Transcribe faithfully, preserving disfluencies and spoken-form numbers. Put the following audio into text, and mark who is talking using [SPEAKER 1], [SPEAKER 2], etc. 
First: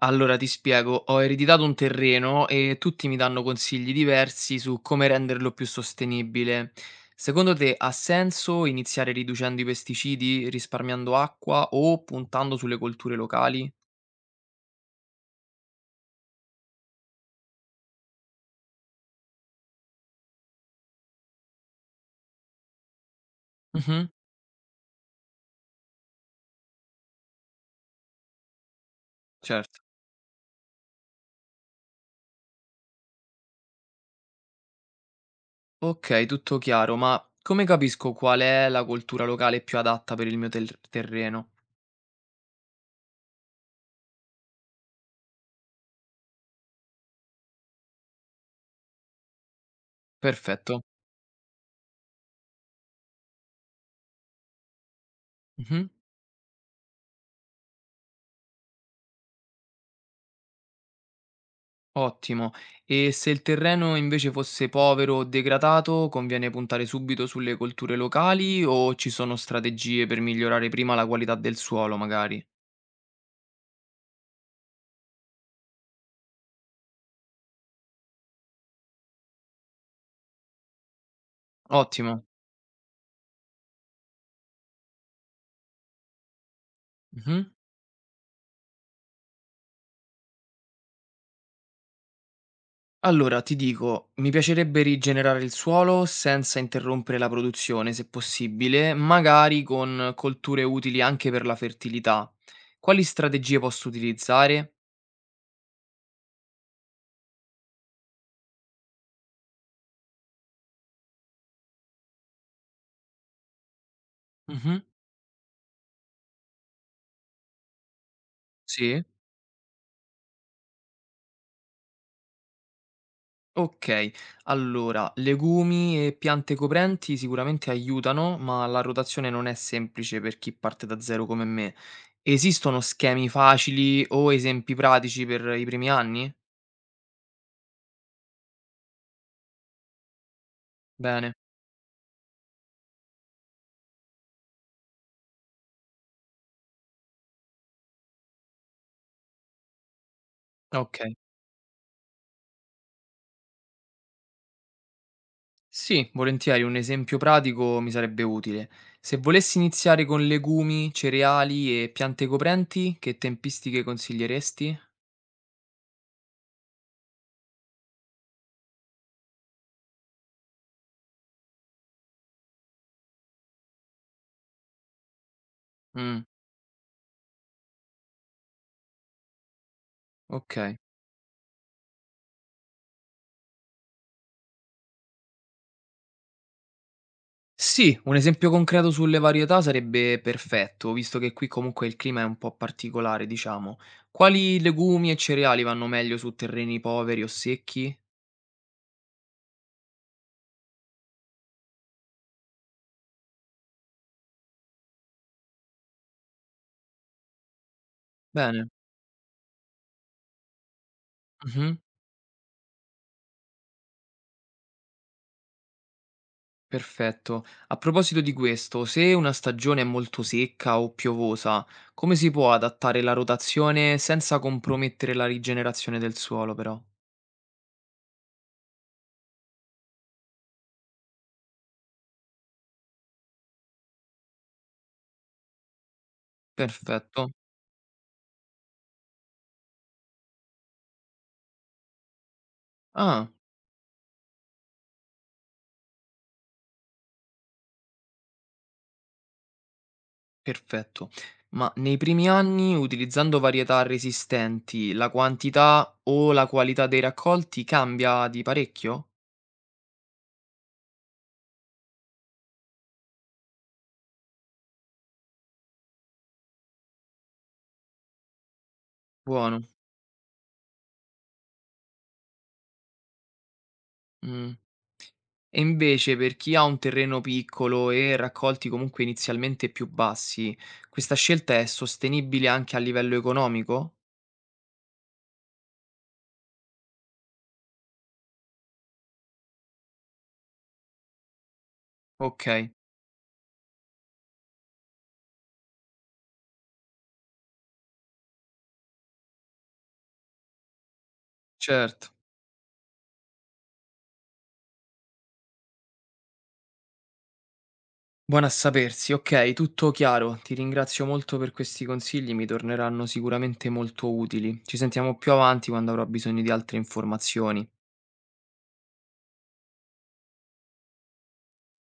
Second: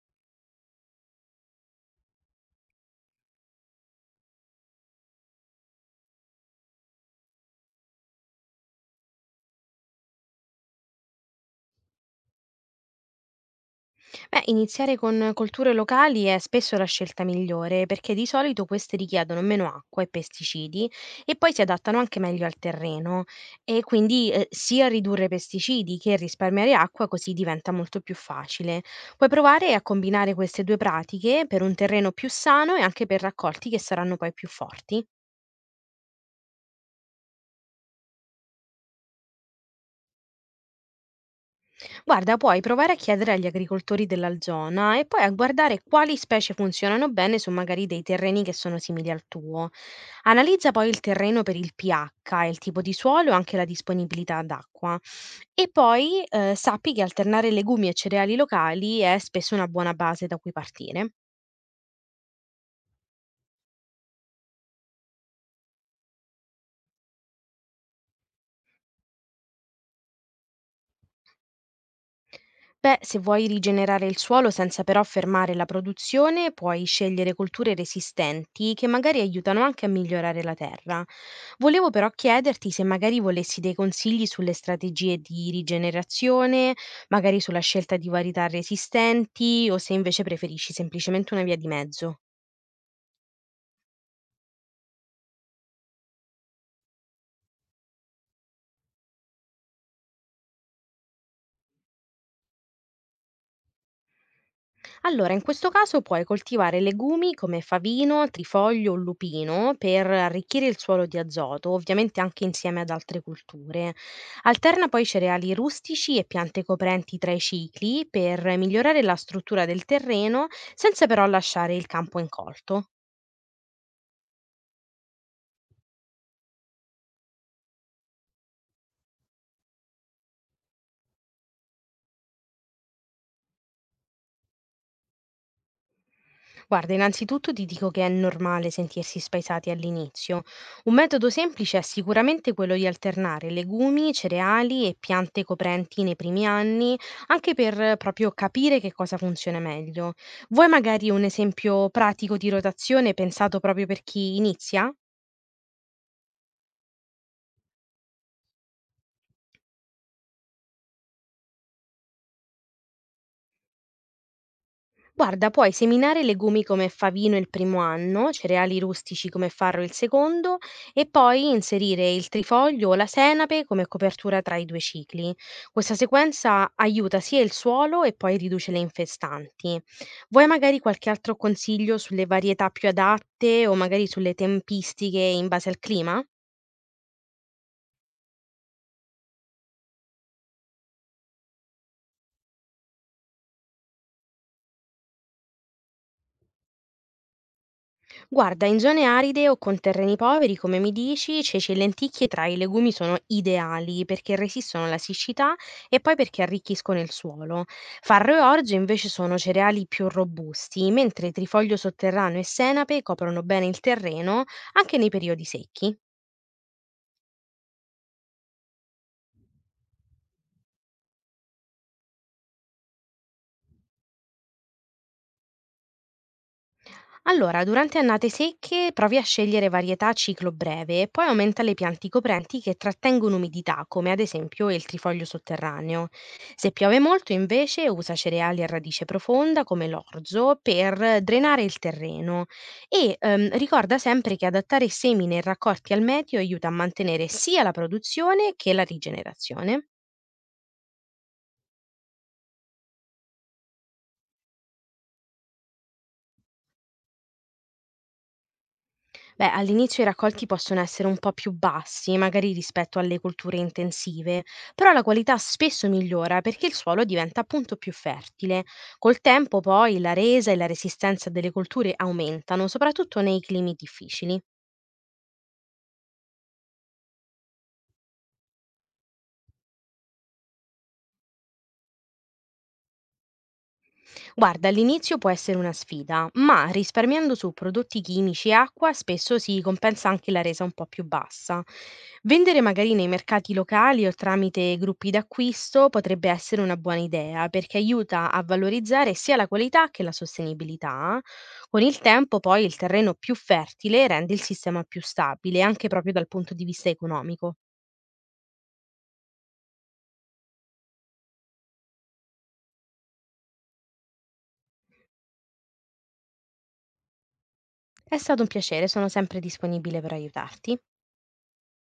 [SPEAKER 1] Allora ti spiego, ho ereditato un terreno e tutti mi danno consigli diversi su come renderlo più sostenibile. Secondo te ha senso iniziare riducendo i pesticidi, risparmiando acqua o puntando sulle colture locali?
[SPEAKER 2] Beh, iniziare con colture locali è spesso la scelta migliore perché di solito queste richiedono meno acqua e pesticidi e poi si adattano anche meglio al terreno e
[SPEAKER 1] Mhm,
[SPEAKER 2] quindi eh, sia ridurre pesticidi che risparmiare acqua così diventa molto più facile. Puoi provare
[SPEAKER 1] certo.
[SPEAKER 2] a combinare queste due pratiche per un terreno più sano e anche per raccolti che saranno poi più forti.
[SPEAKER 1] Ok, tutto chiaro, ma come capisco qual è la coltura locale più adatta per il mio ter- terreno?
[SPEAKER 2] Guarda, puoi provare a chiedere agli agricoltori della zona e poi a guardare quali specie funzionano bene su magari dei terreni che sono simili al tuo. Analizza
[SPEAKER 1] Perfetto.
[SPEAKER 2] poi il terreno per il pi acca, il tipo di suolo e anche la disponibilità d'acqua. E
[SPEAKER 1] Mhm.
[SPEAKER 2] poi eh, sappi che alternare legumi e cereali locali è spesso una buona base da cui partire.
[SPEAKER 1] Ottimo. E se il terreno invece fosse povero o degradato, conviene puntare subito sulle colture locali o ci sono strategie per migliorare prima la qualità del suolo, magari?
[SPEAKER 2] Beh, se vuoi rigenerare il suolo senza però fermare la produzione, puoi scegliere colture resistenti che magari aiutano anche a migliorare la terra. Volevo però
[SPEAKER 1] Ottimo.
[SPEAKER 2] chiederti se magari volessi dei consigli sulle strategie di rigenerazione, magari
[SPEAKER 1] Mhm.
[SPEAKER 2] sulla scelta di varietà resistenti o se invece preferisci semplicemente una via di mezzo.
[SPEAKER 1] Allora, ti dico, mi piacerebbe rigenerare il suolo senza interrompere la produzione, se possibile, magari con colture utili anche per la fertilità. Quali strategie posso utilizzare?
[SPEAKER 2] Allora, in questo caso puoi coltivare legumi come favino, trifoglio o lupino per arricchire il suolo di azoto, ovviamente anche insieme ad altre culture.
[SPEAKER 1] Mhm.
[SPEAKER 2] Alterna poi cereali rustici e piante coprenti tra i cicli per migliorare
[SPEAKER 1] Sì.
[SPEAKER 2] la struttura del terreno senza però lasciare il campo incolto.
[SPEAKER 1] Okay, allora legumi e piante coprenti sicuramente aiutano, ma la rotazione non è semplice per chi parte da zero come me. Esistono schemi facili o esempi pratici per i primi anni?
[SPEAKER 2] Guarda, innanzitutto ti dico che è normale sentirsi spaesati all'inizio. Un metodo
[SPEAKER 1] Bene,
[SPEAKER 2] semplice è sicuramente quello di alternare legumi, cereali e piante coprenti nei primi anni, anche per eh, proprio capire che cosa funziona meglio. Vuoi magari
[SPEAKER 1] okay.
[SPEAKER 2] un esempio pratico di rotazione pensato proprio per chi inizia?
[SPEAKER 1] Sì, volentieri un esempio pratico mi sarebbe utile. Se volessi iniziare con legumi, cereali e piante coprenti, che tempistiche consiglieresti?
[SPEAKER 2] Guarda, puoi seminare legumi come favino il primo anno, cereali rustici come farro il secondo e poi inserire il trifoglio o la senape come copertura tra i due cicli. Questa
[SPEAKER 1] Mh,
[SPEAKER 2] sequenza aiuta sia il suolo e poi riduce le infestanti. Vuoi magari
[SPEAKER 1] okay.
[SPEAKER 2] qualche altro consiglio sulle varietà più adatte o magari sulle tempistiche in base al clima?
[SPEAKER 1] Sì, un esempio concreto sulle varietà sarebbe perfetto, visto che qui comunque il clima è un po' particolare, diciamo. Quali legumi e cereali vanno meglio su terreni poveri o secchi?
[SPEAKER 2] Guarda, in zone aride o con terreni poveri, come mi dici, ceci e lenticchie tra i legumi sono ideali perché resistono alla siccità e poi perché arricchiscono il suolo. Farro e
[SPEAKER 1] Bene.
[SPEAKER 2] orzo invece sono cereali più robusti, mentre trifoglio
[SPEAKER 1] Mhm,
[SPEAKER 2] sotterraneo e senape coprono bene il terreno anche nei periodi secchi.
[SPEAKER 1] perfetto. A proposito di questo, se una stagione è molto secca o piovosa, come si può adattare la rotazione senza compromettere la rigenerazione del suolo, però?
[SPEAKER 2] Allora, durante annate secche provi a scegliere varietà a ciclo breve e poi aumenta le piante coprenti che trattengono umidità, come ad esempio il trifoglio sotterraneo. Se piove
[SPEAKER 1] Perfetto.
[SPEAKER 2] molto, invece, usa cereali a radice profonda come l'orzo per drenare il terreno e
[SPEAKER 1] Ah.
[SPEAKER 2] ehm, ricorda sempre che adattare semi nei raccolti al meteo aiuta a mantenere sia la produzione che la rigenerazione.
[SPEAKER 1] Perfetto. Ma nei primi anni, utilizzando varietà resistenti, la quantità o la qualità dei raccolti cambia di parecchio?
[SPEAKER 2] Beh, all'inizio i raccolti possono essere un po' più bassi, magari rispetto alle colture intensive, però la qualità spesso migliora perché il suolo diventa appunto più fertile. Col tempo
[SPEAKER 1] Buono.
[SPEAKER 2] poi la resa e la resistenza delle colture aumentano, soprattutto nei climi difficili.
[SPEAKER 1] Mm. E invece per chi ha un terreno piccolo e raccolti comunque inizialmente più bassi, questa scelta è sostenibile anche a livello economico?
[SPEAKER 2] Guarda, all'inizio può essere una sfida, ma risparmiando su prodotti chimici e acqua spesso si compensa anche la resa un po' più bassa.
[SPEAKER 1] Ok,
[SPEAKER 2] Vendere magari nei mercati locali o tramite gruppi d'acquisto potrebbe essere una buona idea perché aiuta a valorizzare sia la qualità che la sostenibilità. Con il
[SPEAKER 1] certo.
[SPEAKER 2] tempo poi il terreno più fertile rende il sistema più stabile anche proprio dal punto di vista economico.
[SPEAKER 1] Buona a sapersi, ok, tutto chiaro. Ti ringrazio molto per questi consigli, mi torneranno sicuramente molto utili. Ci sentiamo più avanti quando avrò bisogno di altre informazioni.
[SPEAKER 2] È stato un piacere, sono sempre disponibile per aiutarti.